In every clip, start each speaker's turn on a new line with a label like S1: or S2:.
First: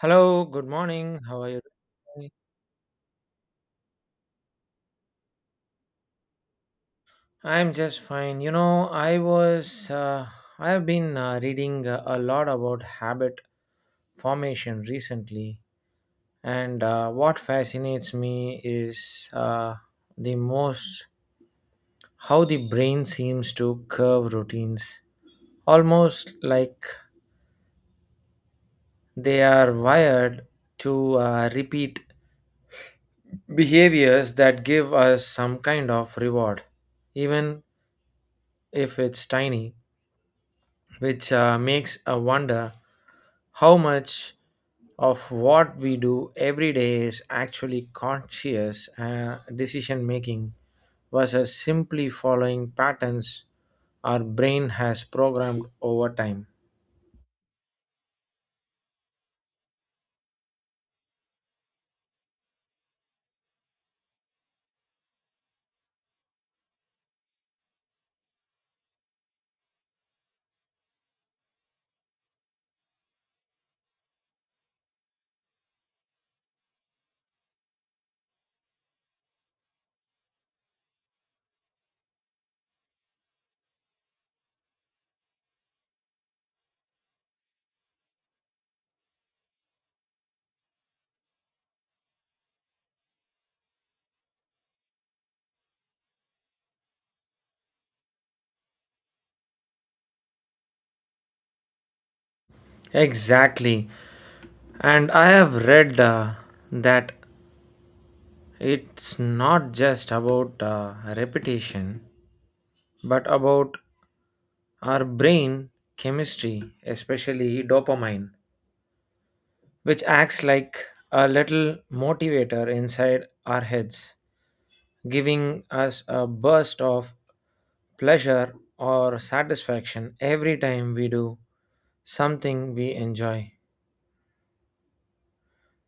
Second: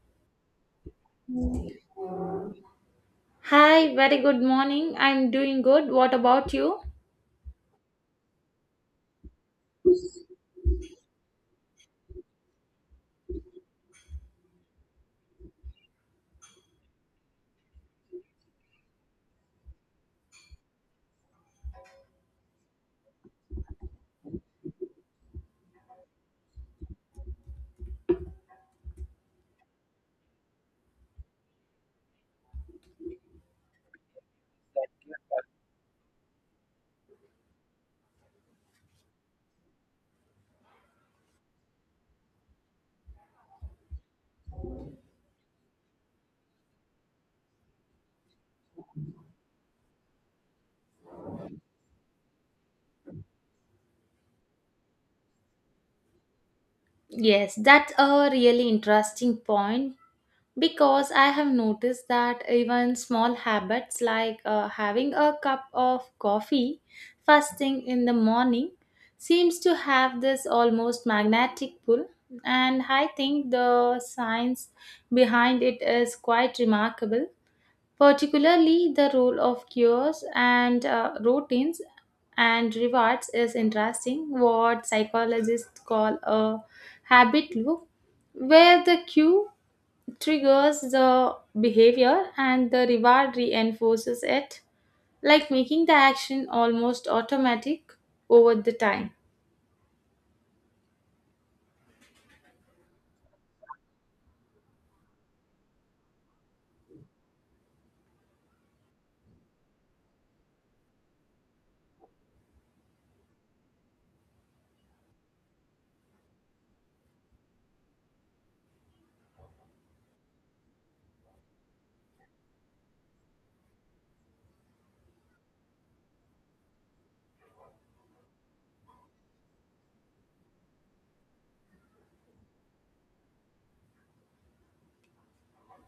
S1: Hello, good morning. How are you doing?
S2: Hi, very good morning. I'm doing good. What about you?
S1: I'm just fine. I was, I have been reading a lot about habit formation recently, and what fascinates me is the most how the brain seems to curve routines, almost like they are wired to repeat behaviors that give us some kind of reward, even if it's tiny, which makes a wonder how much of what we do every day is actually conscious decision making versus simply following patterns our brain has programmed over time.
S2: Yes, that's a really interesting point because I have noticed that even small habits like having a cup of coffee first thing in the morning seems to have this almost magnetic pull, and I think the science behind it is quite remarkable, particularly the role of cures and routines and rewards is interesting what psychologists call a habit loop where the cue triggers the behavior and the reward reinforces it, like making the action almost automatic over the time.
S1: Exactly. And I have read that it's not just about repetition, but about our brain chemistry, especially dopamine, which acts like a little motivator inside our heads, giving us a burst of pleasure or satisfaction every time we do something we enjoy,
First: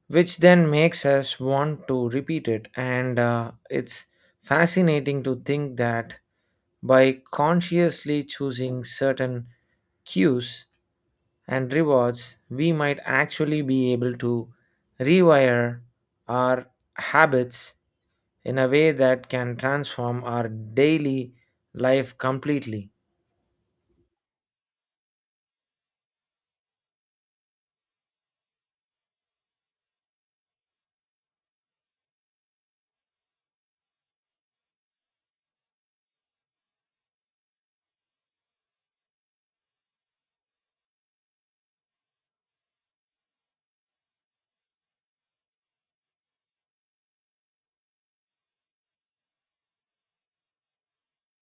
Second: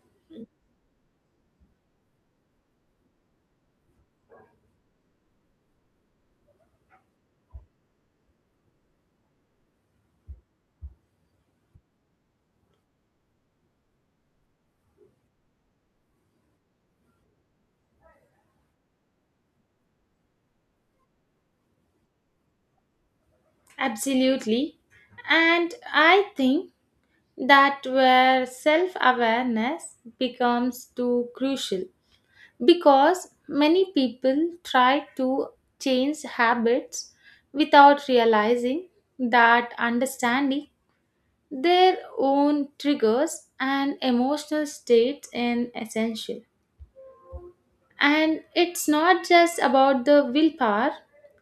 S1: which then makes us want to repeat it. And it's fascinating to think that by consciously choosing certain cues and rewards, we might actually be able to rewire our habits in a way that can transform our daily life completely.
S2: Absolutely, and I think that where self awareness becomes too crucial because many people try to change habits without realizing that understanding their own triggers and emotional states is essential, and it's not just about the willpower,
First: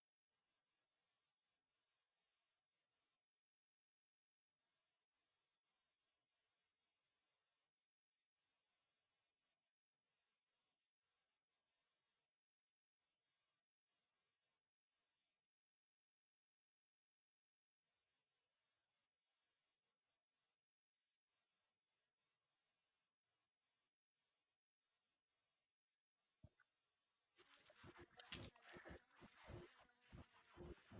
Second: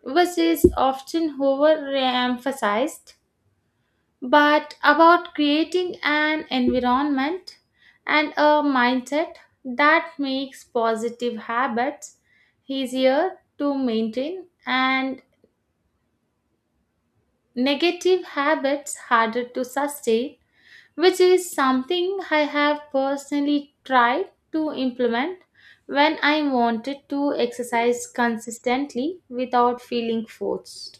S2: which is often overemphasized, but about creating an environment and a mindset that makes positive habits easier to maintain and negative habits harder to sustain, which is something I have personally tried to implement when I wanted to exercise consistently without feeling forced.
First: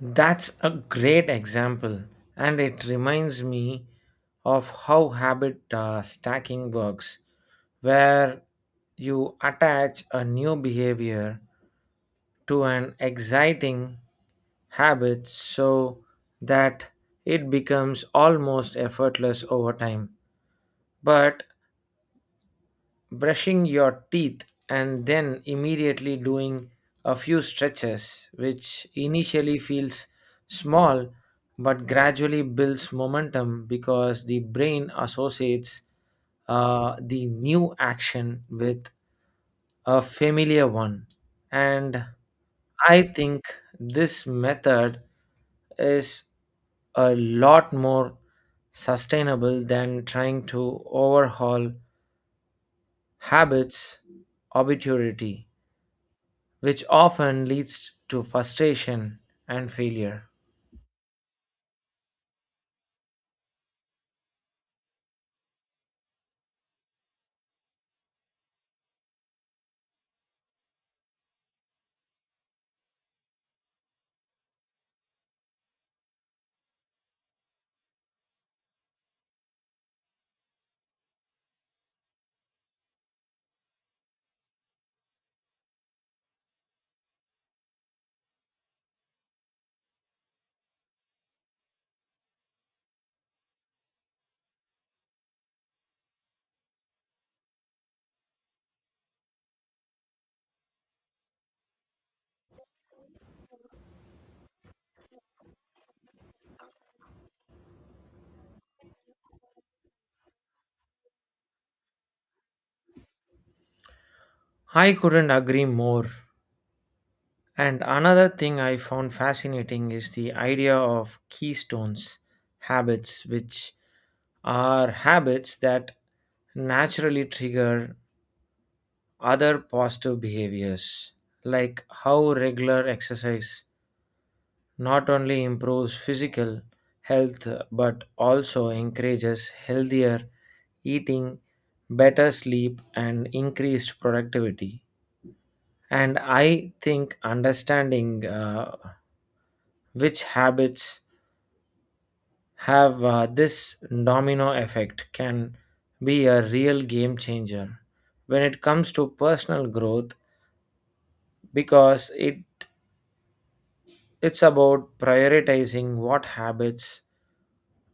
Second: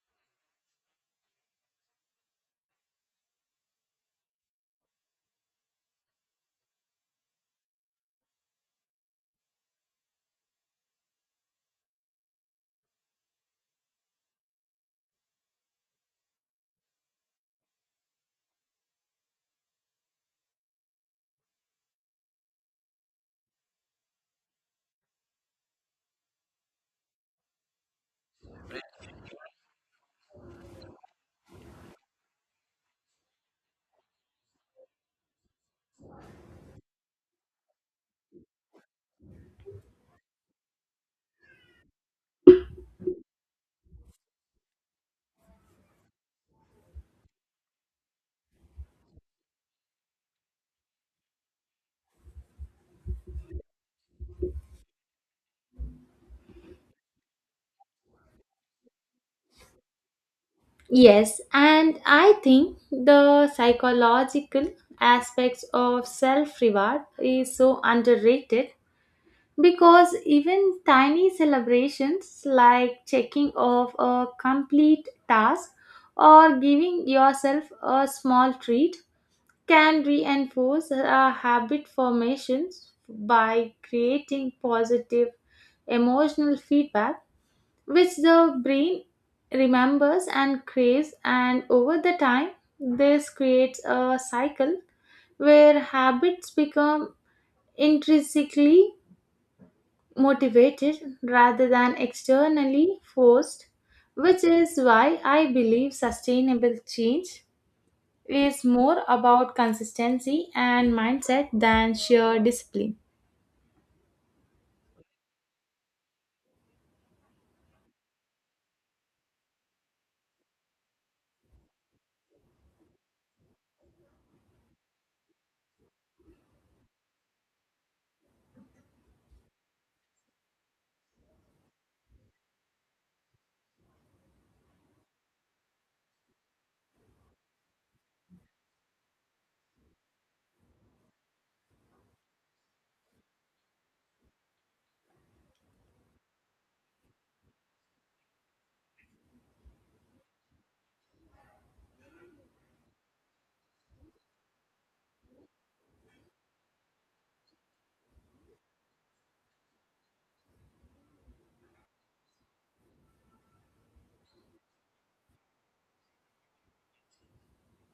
S1: That's a great example, and it reminds me of how habit stacking works, where you attach a new behavior to an exciting habits so that it becomes almost effortless over time. But brushing your teeth and then immediately doing a few stretches, which initially feels small but gradually builds momentum because the brain associates the new action with a familiar one. And I think this method is a lot more sustainable than trying to overhaul habits arbitrarily, which often leads to frustration and failure.
S2: Yes, and I think the psychological aspects of self reward is so underrated because even tiny celebrations like checking off a complete task or giving yourself a small treat can reinforce a habit formations by creating positive emotional feedback which the brain remembers and craves, and over the time this creates a cycle where habits become intrinsically motivated rather than externally forced, which is why I believe sustainable change is more about consistency and mindset than sheer discipline.
S1: I couldn't agree more. And another thing I found fascinating is the idea of keystones habits, which are habits that naturally trigger other positive behaviors, like how regular exercise not only improves physical health but also encourages healthier eating, better sleep, and increased productivity. And I think understanding which habits have this domino effect can be a real game changer when it comes to personal growth because it's about prioritizing what habits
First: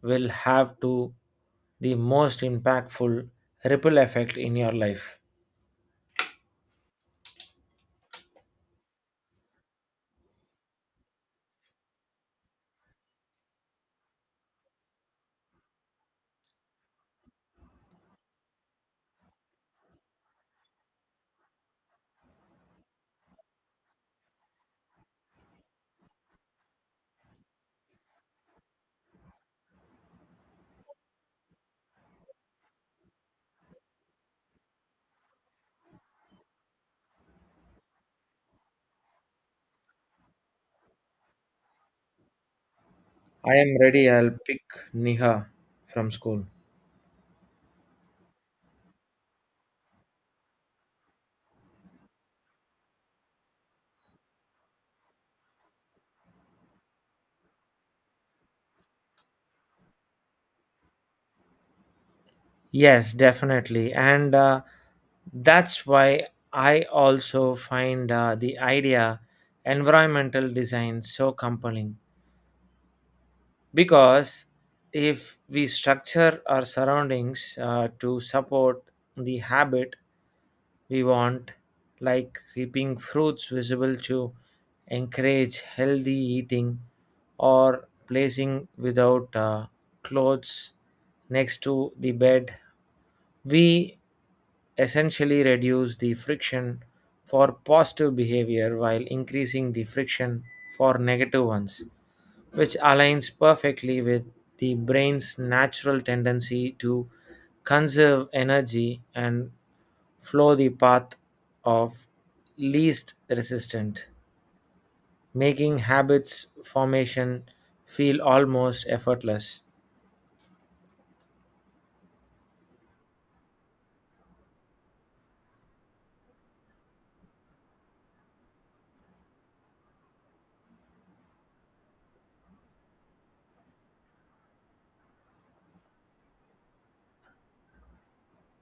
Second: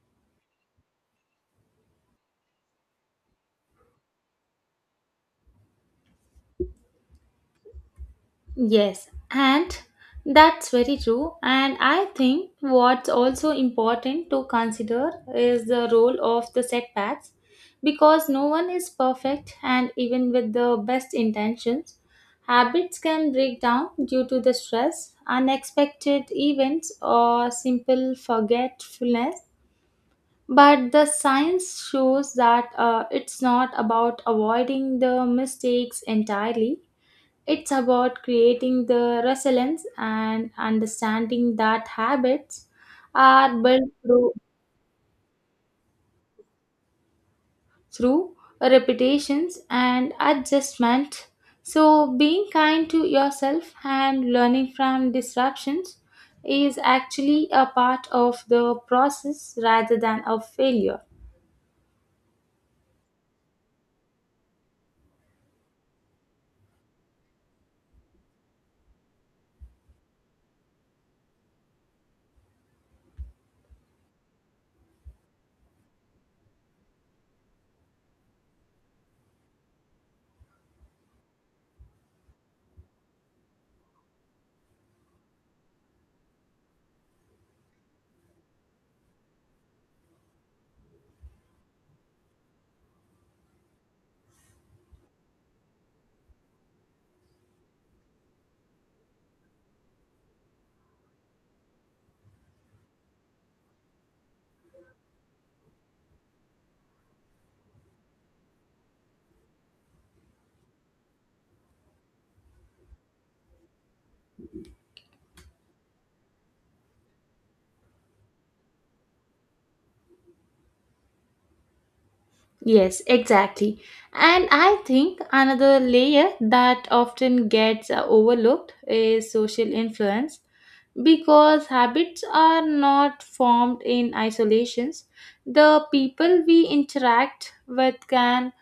S1: will have to the most impactful ripple effect in your life.
S2: Yes, and that's very true. And I think what's also important to consider is the role of the setbacks because no one is perfect, and even with the best intentions, habits can break down due to the stress, unexpected events, or simple forgetfulness. But the science shows that it's not about avoiding the mistakes entirely, it's about creating the resilience and understanding that habits
S1: I
S2: are
S1: am
S2: built
S1: ready. I'll
S2: through,
S1: pick Niha from school.
S2: through repetitions and adjustment. So, being kind to yourself and learning from disruptions is actually a part of the process rather than a failure.
S1: Yes, definitely. And that's why I also find the idea environmental design so compelling because if we structure our surroundings to support the habit we want, like keeping fruits visible to encourage healthy eating or placing without clothes next to the bed. We essentially reduce the friction for positive behavior while increasing the friction for negative ones, which aligns perfectly with the brain's natural tendency to conserve energy and follow the path of least resistance, making habits formation feel almost effortless.
S2: Yes, exactly. And I think another layer that often gets overlooked is social influence because habits are not formed in isolations. The people we interact with can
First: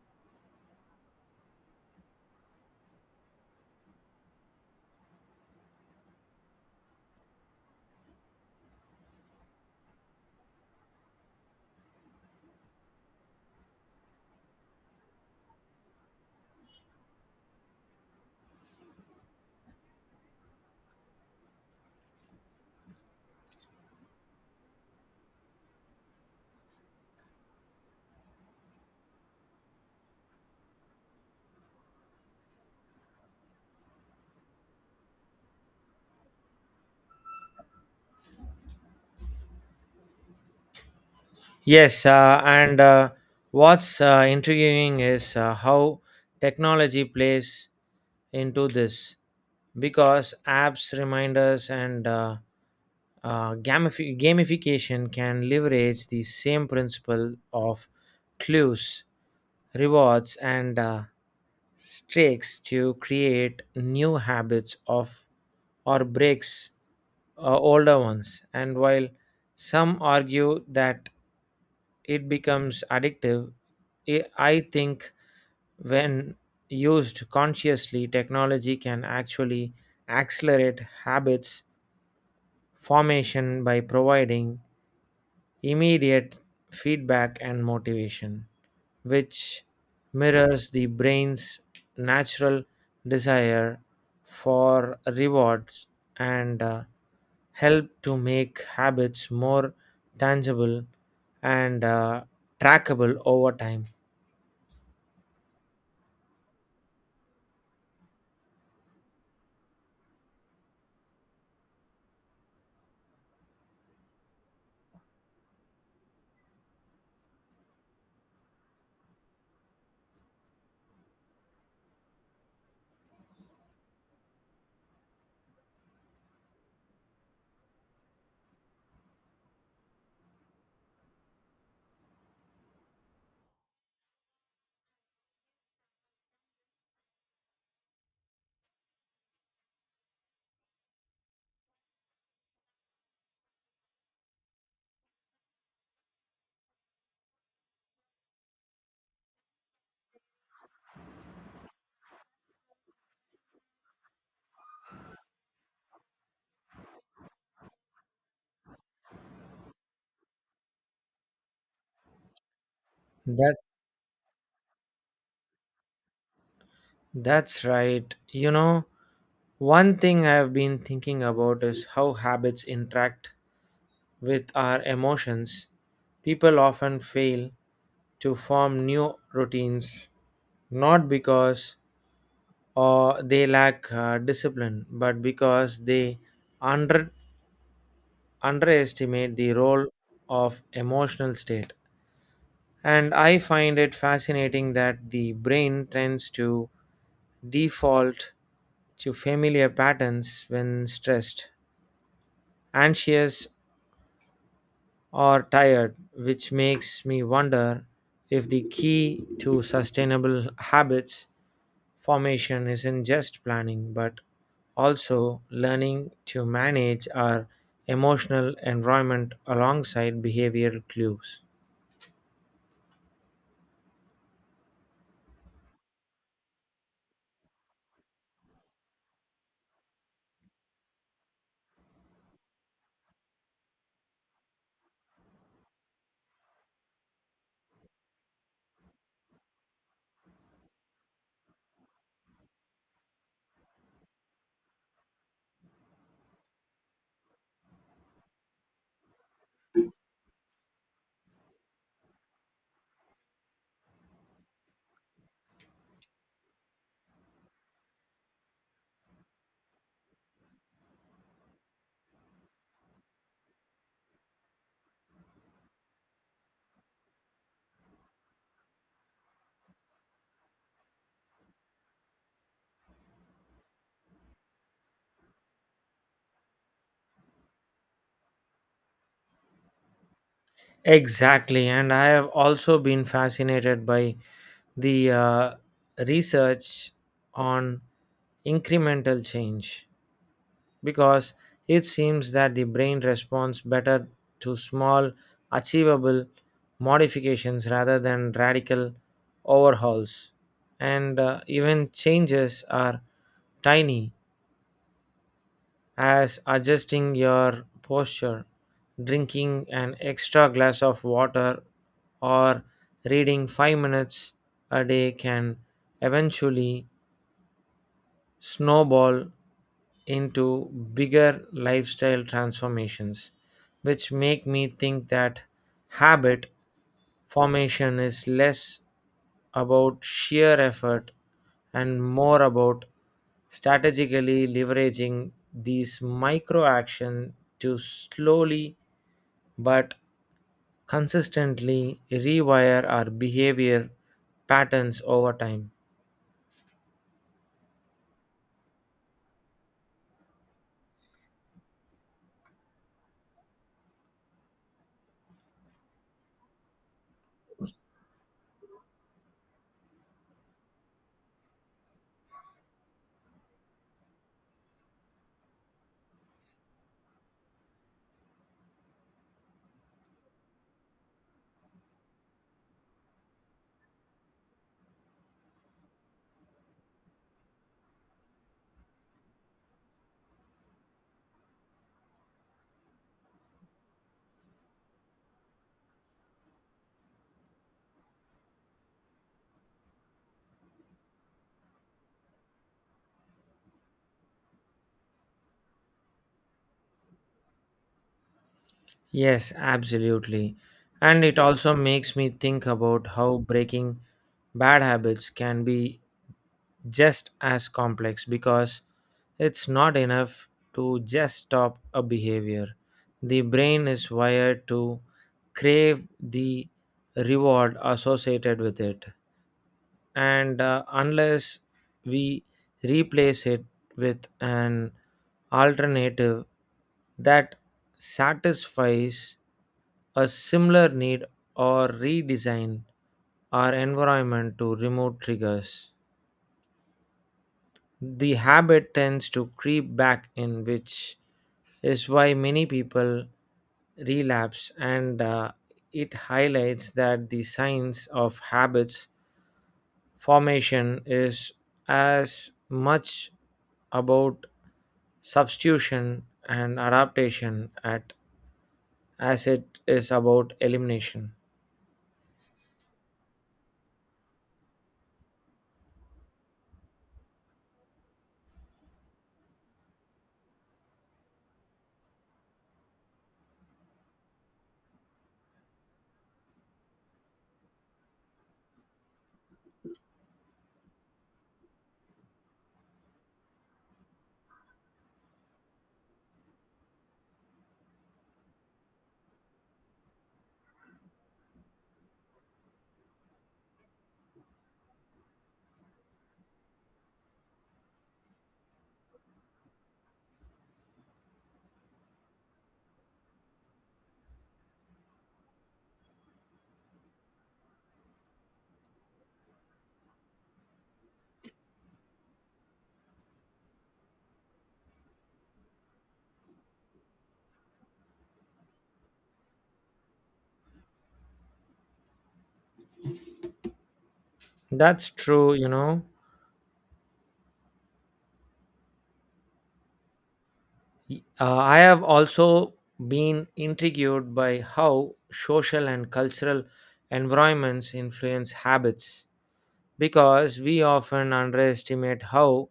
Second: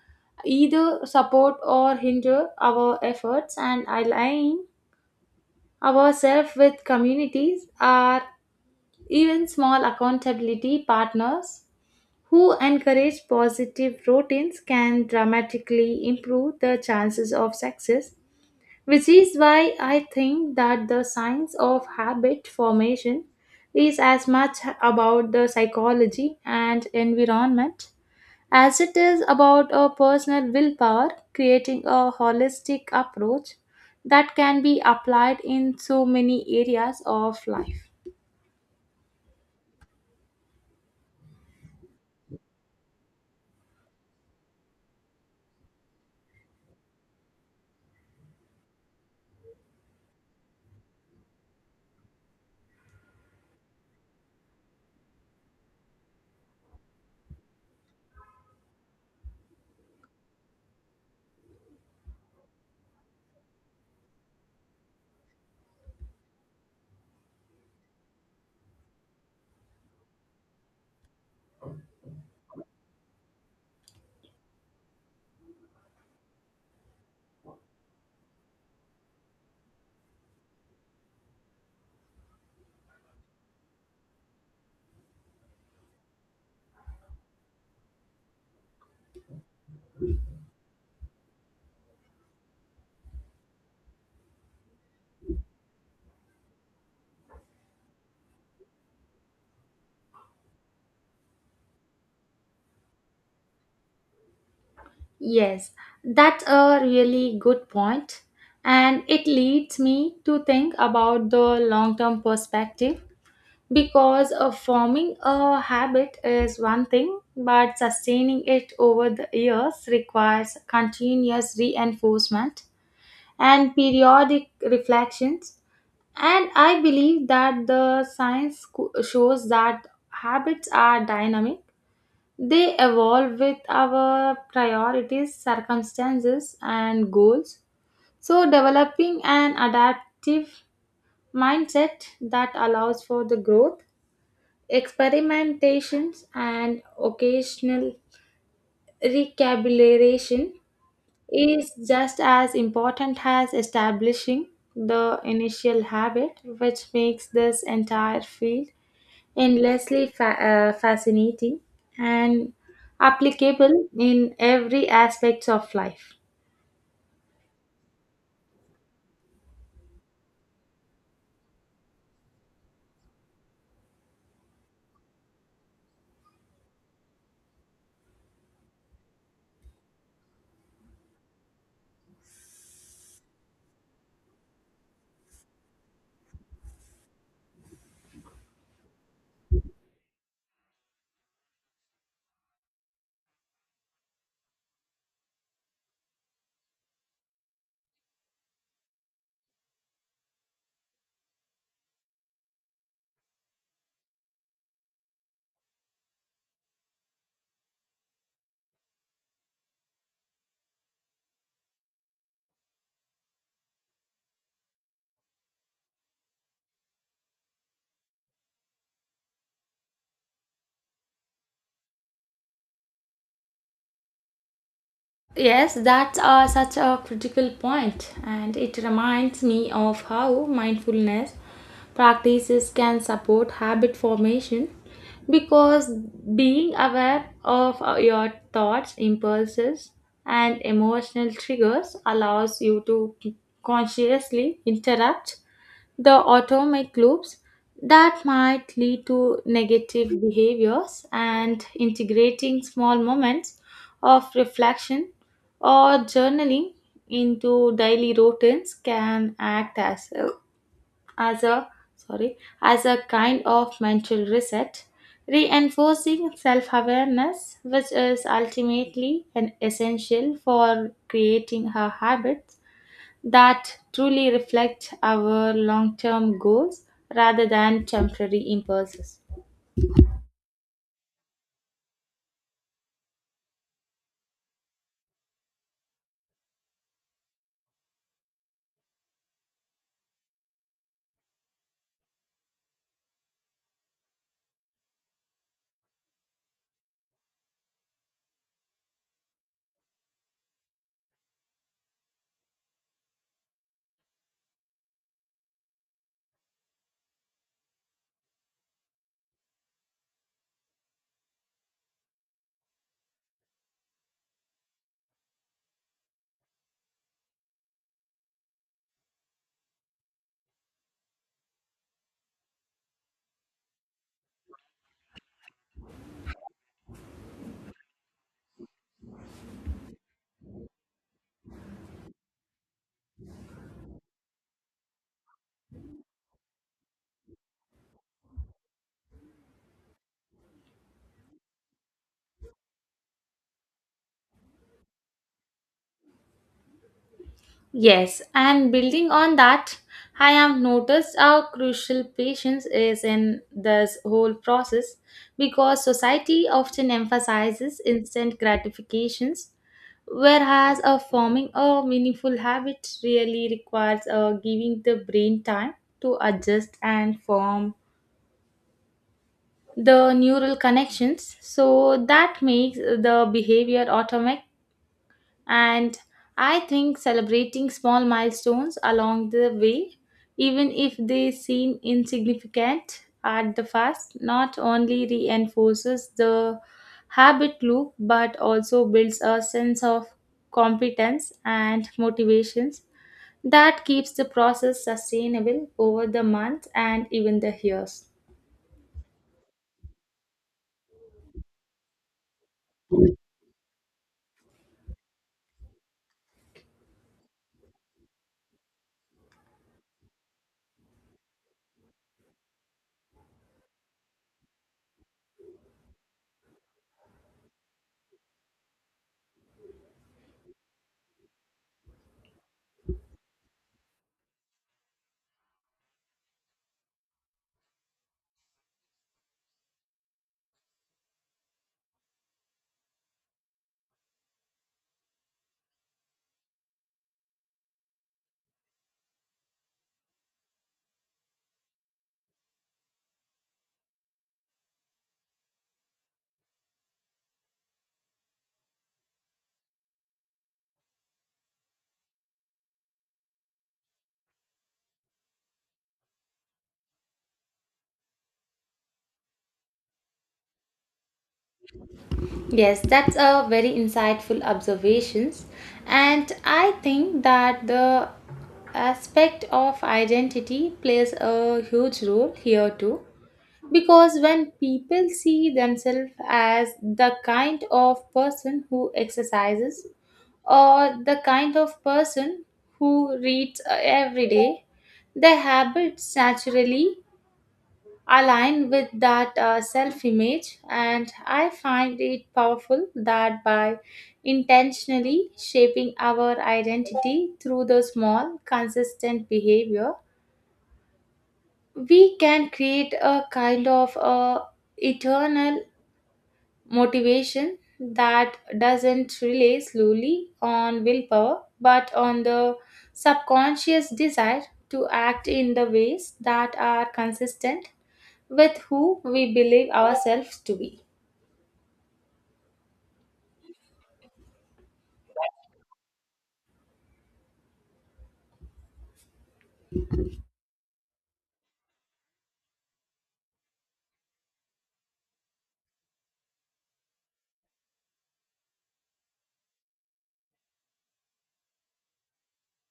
S2: either support or hinder our efforts, and align ourselves with communities are even small accountability partners who encourage positive routines can dramatically improve the chances of success, which is why I think that the science of habit formation is as much about the psychology and environment as it is about a personal willpower, creating a holistic approach that can be applied in so many areas of life.
S1: Yes, and what's intriguing is how technology plays into this because apps, reminders, and gamification can leverage the same principle of clues, rewards, and streaks to create new habits of or breaks older ones, and while some argue that it becomes addictive, I think when used consciously, technology can actually accelerate habits formation by providing immediate feedback and motivation, which mirrors the brain's natural desire for rewards and help to make habits more tangible and trackable over time.
S2: Yes, that's a really good point, and it leads me to think about the long term perspective because forming a habit is one thing, but sustaining it over the years requires continuous reinforcement and periodic reflections. And I believe that the shows that habits are dynamic, they evolve with our priorities, circumstances, and goals. So, developing an adaptive mindset that allows for the growth, experimentations, and occasional recalibration is just as important as establishing the initial habit, which makes this entire field endlessly fascinating and
S1: That
S2: applicable in every aspect of life.
S1: that's right. One thing I've been thinking about is how habits interact with our emotions. People often fail to form new routines, not because or they lack discipline, but because they under, underestimate the role of emotional state. And I find it fascinating that the brain tends to default to familiar patterns when stressed, anxious, or tired, which makes me wonder if the key to sustainable habits formation isn't just planning, but also learning to manage our emotional environment alongside behavioral clues.
S2: Yes, that's such a critical point, and it reminds me of how mindfulness practices can support habit formation because being aware of your thoughts, impulses, and emotional triggers allows you to consciously interrupt the automic loops that might lead to negative behaviors, and integrating small moments of reflection or journaling into daily routines can act as a sorry as a kind of mental reset, reinforcing self-awareness, which is ultimately an essential for creating a habit that truly reflect our long term goals rather than temporary impulses.
S1: Exactly, and I have also been fascinated by the research on incremental change, because it seems that the brain responds better to small, achievable modifications rather than radical overhauls. And even changes are tiny, as adjusting your posture, drinking an extra glass of water, or reading 5 minutes a day can eventually snowball into bigger lifestyle transformations, which make me think that habit formation is less about sheer effort and more about strategically leveraging these micro action to slowly but consistently rewire our behavior patterns over time.
S2: Yes, and building on that, I have noticed how crucial patience is in this whole process because society often emphasizes instant gratifications, whereas a forming a meaningful habit really requires giving the brain time to adjust and form the neural connections so that makes the behavior automatic. And I think celebrating small milestones along the way, even if they seem insignificant at the first, not only reinforces the habit loop but also builds a sense of competence and motivations that keeps the process sustainable over the months and even the years.
S1: Yes, absolutely. And it also makes me think about how breaking bad habits can be just as complex because it's not enough to just stop a behavior. The brain is wired to crave the reward associated with it, and unless we replace it with an alternative that satisfies a similar need or redesign our environment to remove triggers, the habit tends to creep back in, which is why many people relapse, and it highlights that the science of habits formation is as much about substitution and adaptation at as it is about elimination.
S2: Yes, that's a very insightful observations, and I think that the aspect of identity plays a huge role here too because when people see themselves as the kind of person who exercises or the kind of person who reads every day, their habits naturally align with that self image, and I find it powerful that by intentionally shaping our identity through the small consistent behavior we can create a kind of a eternal motivation that doesn't rely solely on willpower but on the subconscious desire to act in the ways that are consistent with who we believe ourselves to be.
S1: That's true, I have also been intrigued by how social and cultural environments influence habits because we often underestimate how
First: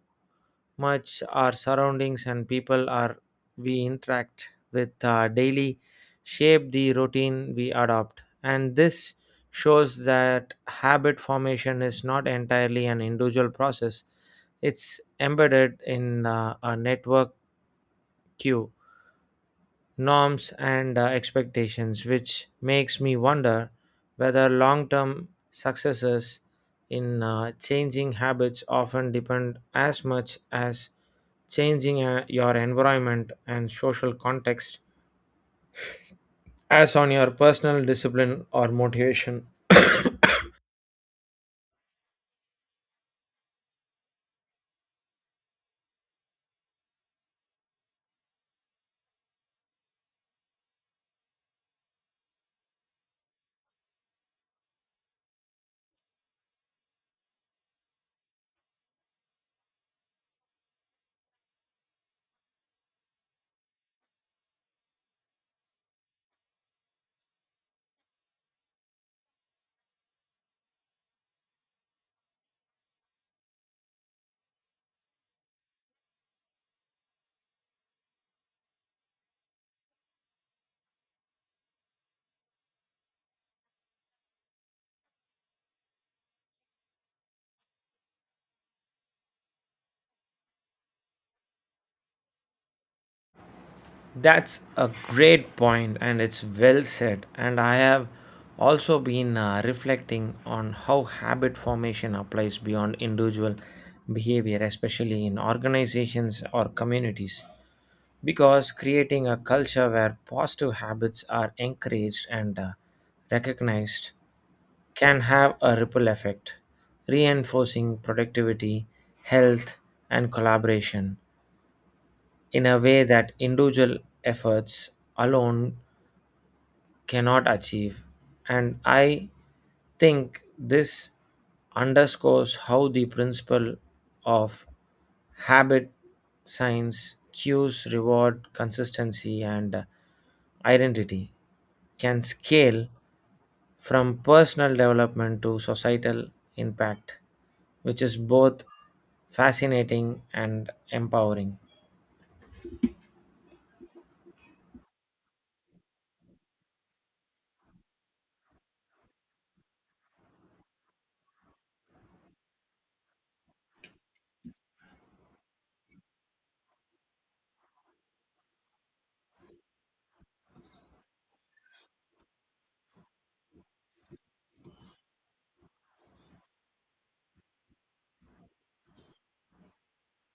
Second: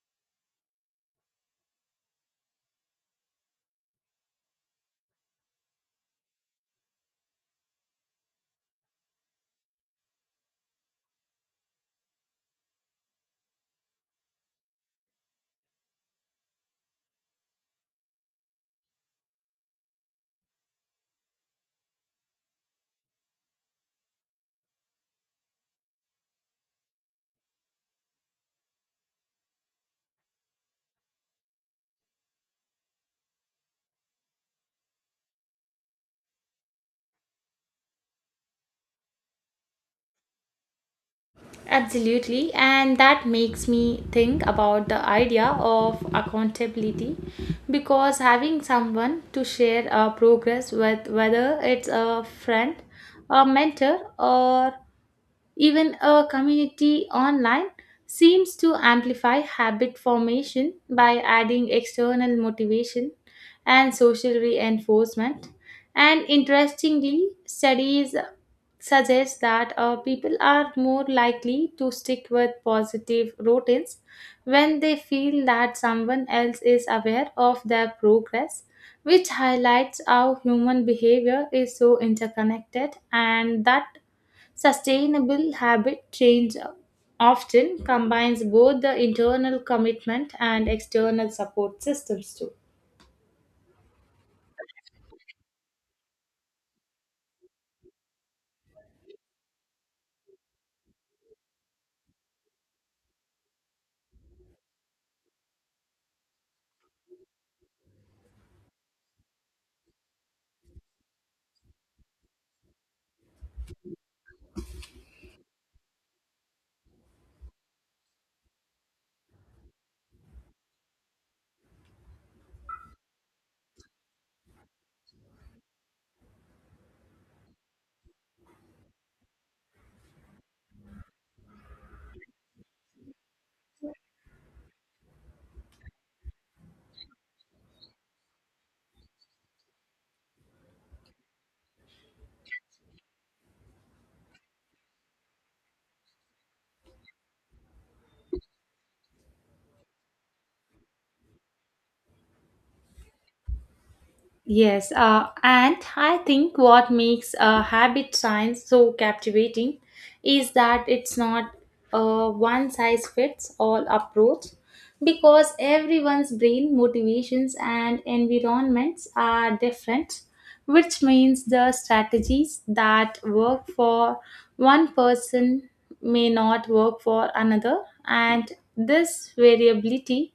S1: much our surroundings and people are we interact with daily shape the routine we adopt, and this shows that habit formation is not entirely an individual process. It's embedded in a network queue norms and expectations, which makes me wonder whether long-term successes in changing habits often depend as much as changing your environment and social context as on your personal discipline or motivation.
S2: Absolutely, and that makes me think about the idea of accountability because having someone to share our progress with, whether it's a friend, a mentor, or even a community online, seems to amplify habit formation by adding external motivation and social reinforcement. And interestingly, studies suggest that people are more likely to stick with positive routines when they feel that someone else is aware of their progress, which highlights how human behavior is so interconnected, and that sustainable habit change often combines both the internal commitment and external support systems too.
S1: That's a great point and it's well said, and I have also been reflecting on how habit formation applies beyond individual behavior, especially in organizations or communities, because creating a culture where positive habits are encouraged and recognized can have a ripple effect, reinforcing productivity, health, and collaboration in a way that individual efforts alone cannot achieve. And I think this underscores how the principle of habit science cues reward consistency and identity can scale from personal development to societal impact, which is both fascinating and empowering.
S2: Yes, and I think what makes habit science so captivating is that it's not a one size fits all approach because everyone's brain motivations and environments are different, which means the strategies that work for one person may not work for another, and this variability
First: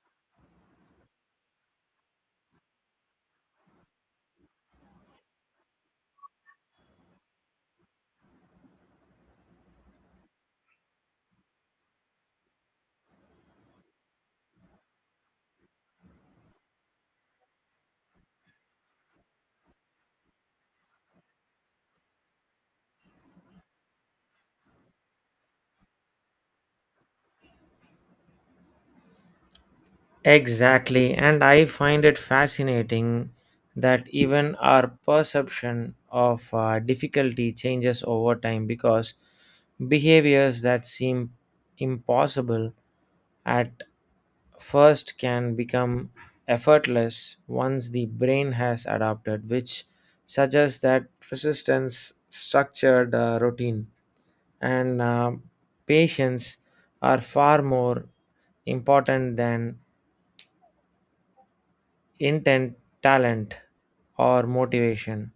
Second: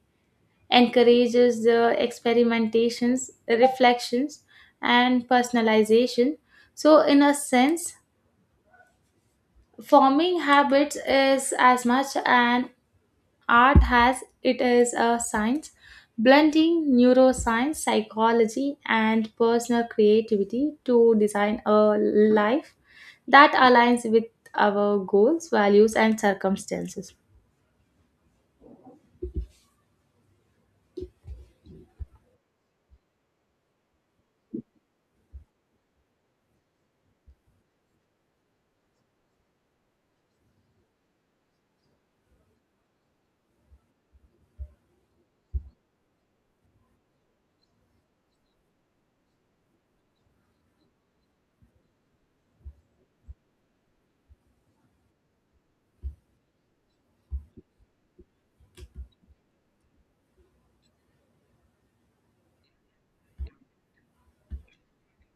S2: encourages the experimentations, reflections, and personalization. So, in a sense, forming habits is as much an art as it is a science, blending neuroscience, psychology, and personal creativity to design a life that aligns with our goals, values, and circumstances.
S1: Exactly, and I find it fascinating that even our perception of difficulty changes over time because behaviors that seem impossible at first can become effortless once the brain has adapted, which suggests that persistence structured routine and patience are far more important than intent, talent, or motivation.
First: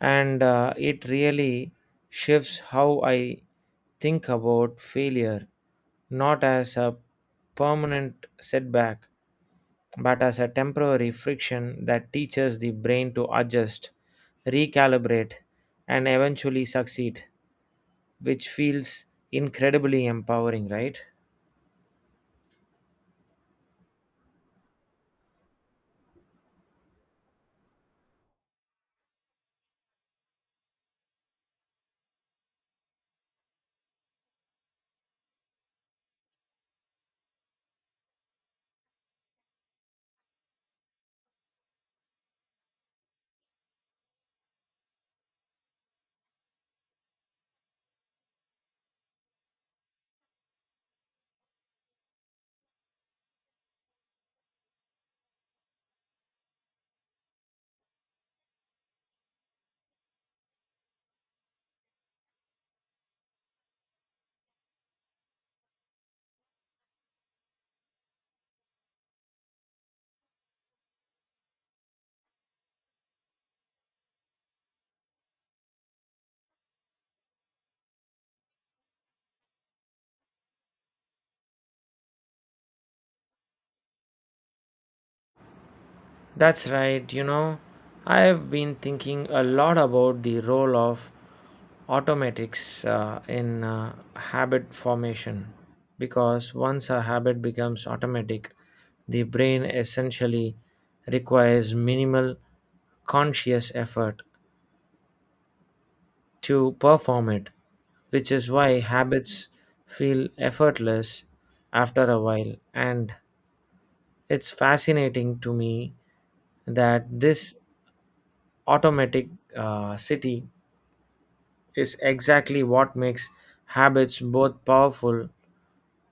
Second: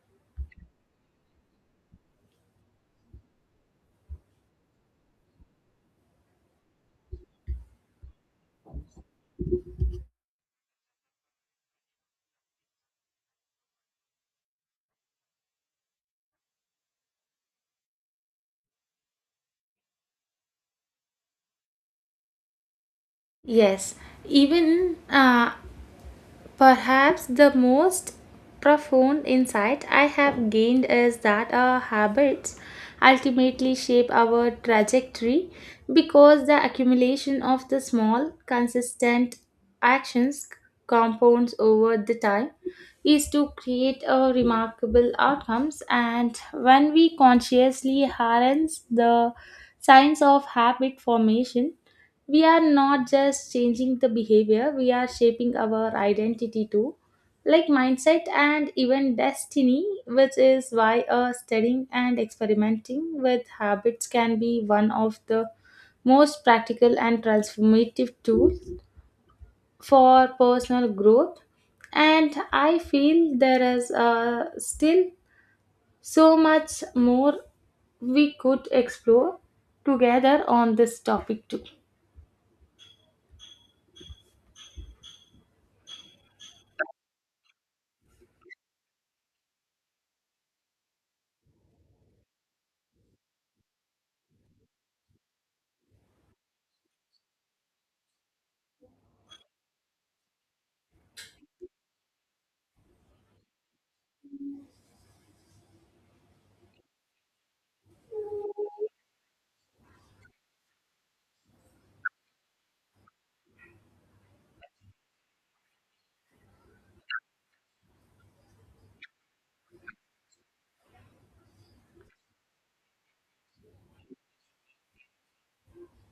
S1: And it really shifts how I think about failure, not as a permanent setback, but as a temporary friction that teaches the brain to adjust, recalibrate, and eventually succeed, which feels incredibly empowering, right?
S2: Yes, even perhaps the most profound insight I have gained is that our habits ultimately shape our trajectory because the accumulation of the small, consistent actions compounds over the time is to create a remarkable outcomes, and when we consciously harness the science of habit formation we are not just changing the behavior, we are shaping our identity too, like mindset and even destiny, which is why studying and experimenting with habits can be one of the most practical and transformative tools for personal growth. And I feel there is still so much more we could explore together on this topic too.
S1: That's right. I've been thinking a lot about the role of automatics in habit formation because once a habit becomes automatic, the brain essentially requires minimal conscious effort to perform it, which is why habits feel effortless after a while. And it's fascinating to me that this automatic city is exactly what makes habits both powerful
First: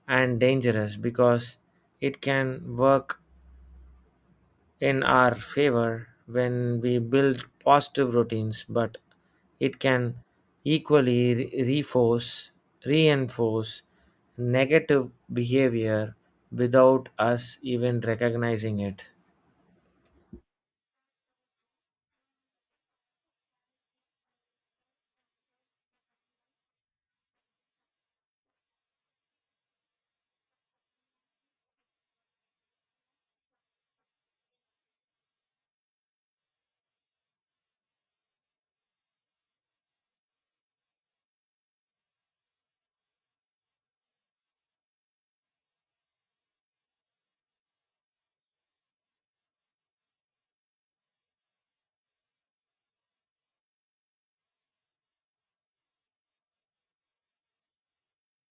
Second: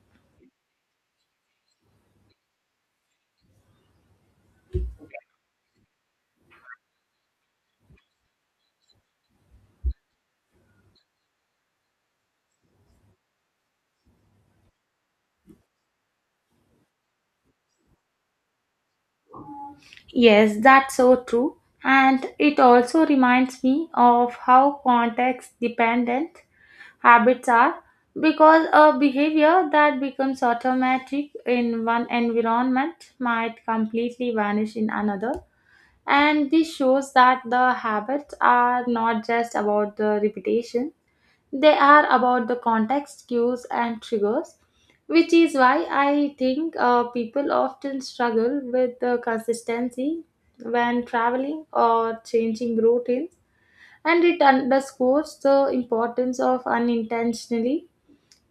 S1: and dangerous because it can work in our favor when we build positive routines, but it can equally reinforce negative behavior without us even recognizing it.
S2: Yes, that's so true. And it also reminds me of how context dependent habits are because a behavior that becomes automatic in one environment might completely vanish in another. And this shows that the habits are not just about the repetition, they are about the context, cues, and triggers, which is why I think people often struggle with the consistency when traveling or changing routines. And it underscores the importance of unintentionally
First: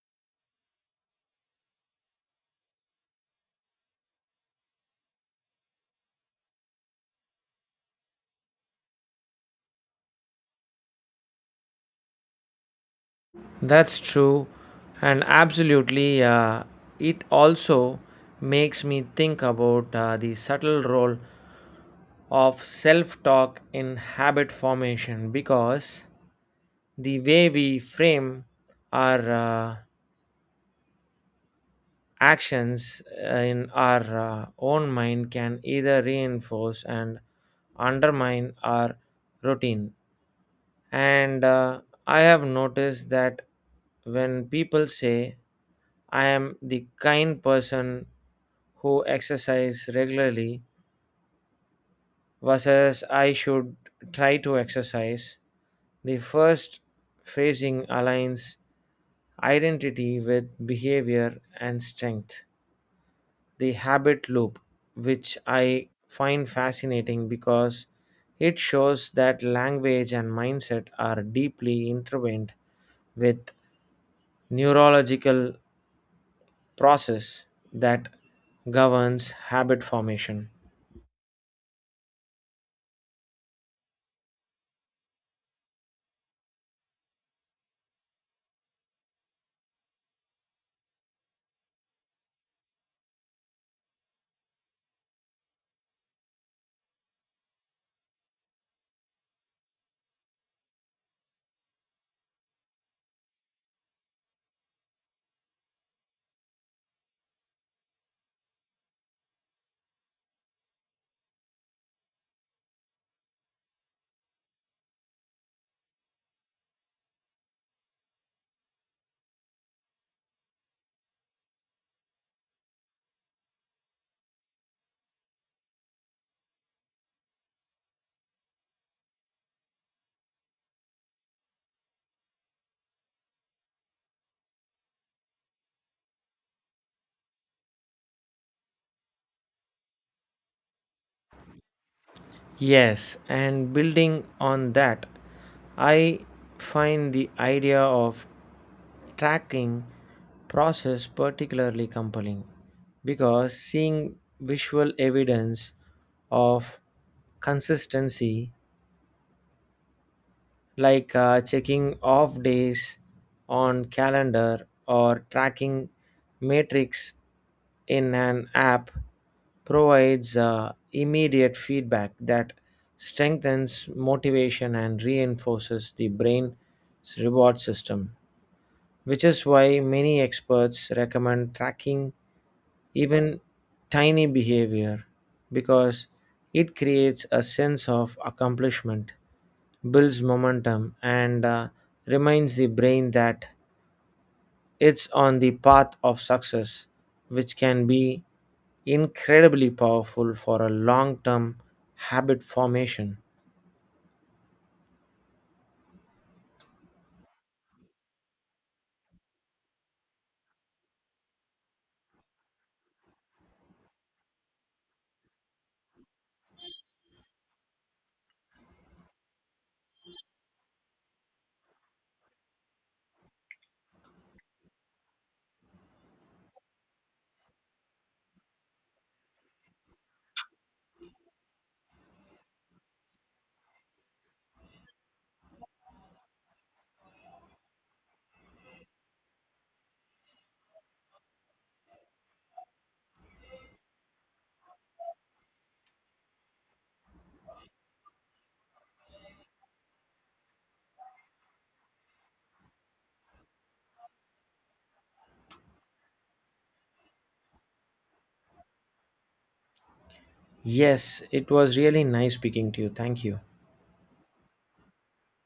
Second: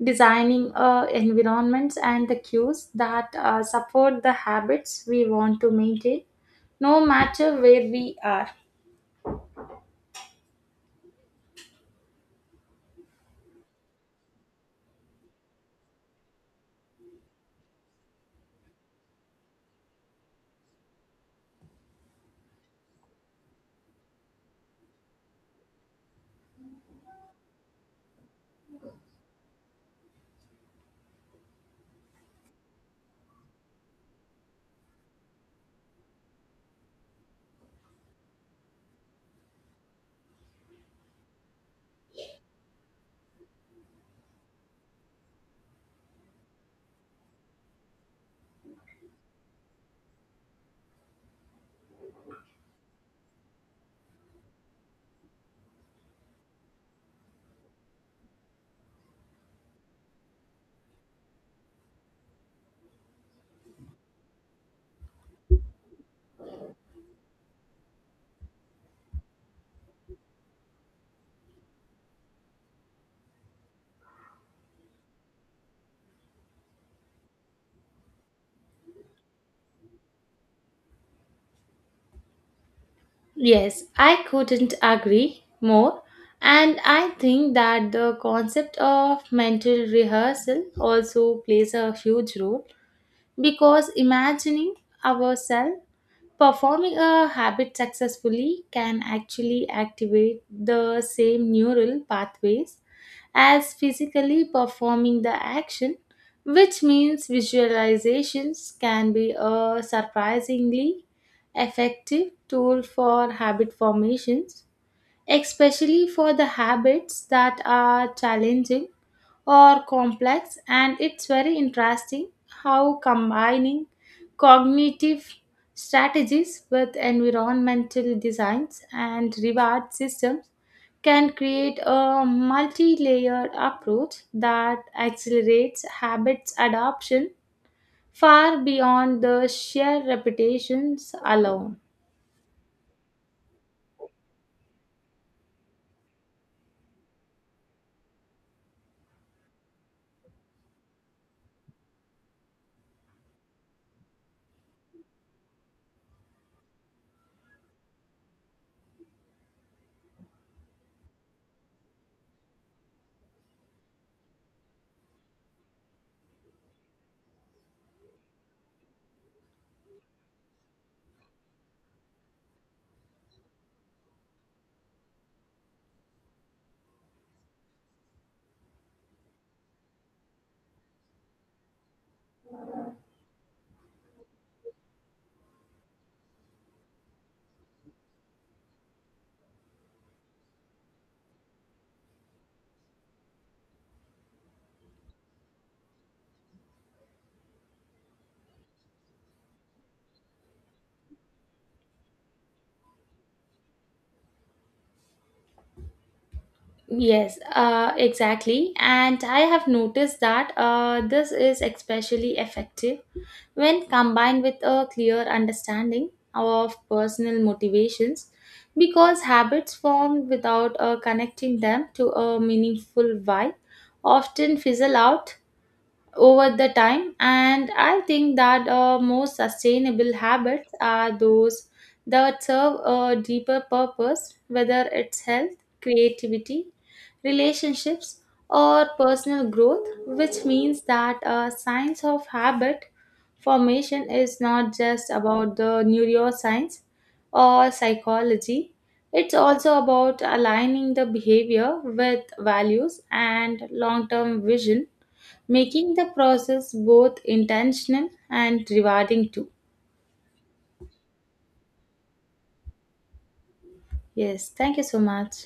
S2: designing environments and the cues that support the habits we want to maintain, no matter where we are.
S1: That's true, and absolutely, it also makes me think about the subtle role of self talk in habit formation because the way we frame our actions in our own mind can either reinforce and undermine our routine. And I have noticed that when people say, I am the kind person who exercise regularly versus I should try to exercise. The first phasing aligns identity with behavior and strength. The habit loop, which I find fascinating because it shows that language and mindset are deeply intertwined with neurological process that governs habit formation.
S2: Yes, I couldn't agree more. And I think that the concept of mental rehearsal also plays a huge role because imagining ourselves performing a habit successfully can actually activate the same neural pathways as physically performing the action, which means visualizations can be a surprisingly effective tool for habit formations, especially for the habits that are challenging or complex. And it's very interesting how combining cognitive strategies with environmental designs and reward systems can create a multi-layered approach that accelerates habits adoption far beyond the sheer reputations alone.
S1: Yes, and building on that, I find the idea of tracking process particularly compelling because seeing visual evidence of consistency like checking off days on calendar or tracking metrics in an app provides immediate feedback that strengthens motivation and reinforces the brain's reward system, which is why many experts recommend tracking even tiny behavior because it creates a sense of accomplishment, builds momentum, and reminds the brain that it's on the path of success, which can be incredibly powerful for a long term habit formation.
S2: Yes, exactly. And I have noticed that this is especially effective when combined with a clear understanding of personal motivations because habits formed without connecting them to a meaningful why often fizzle out over the time. And I think that most sustainable habits are those that serve a deeper purpose, whether it's health, creativity, relationships, or personal growth, which means that a science of habit formation is not just about the neuroscience or psychology, it's also about aligning the behavior with values and long-term vision, making the process both intentional and rewarding too.
S1: Yes, it was really nice speaking to you. Thank you.
S2: Yes, thank you so much.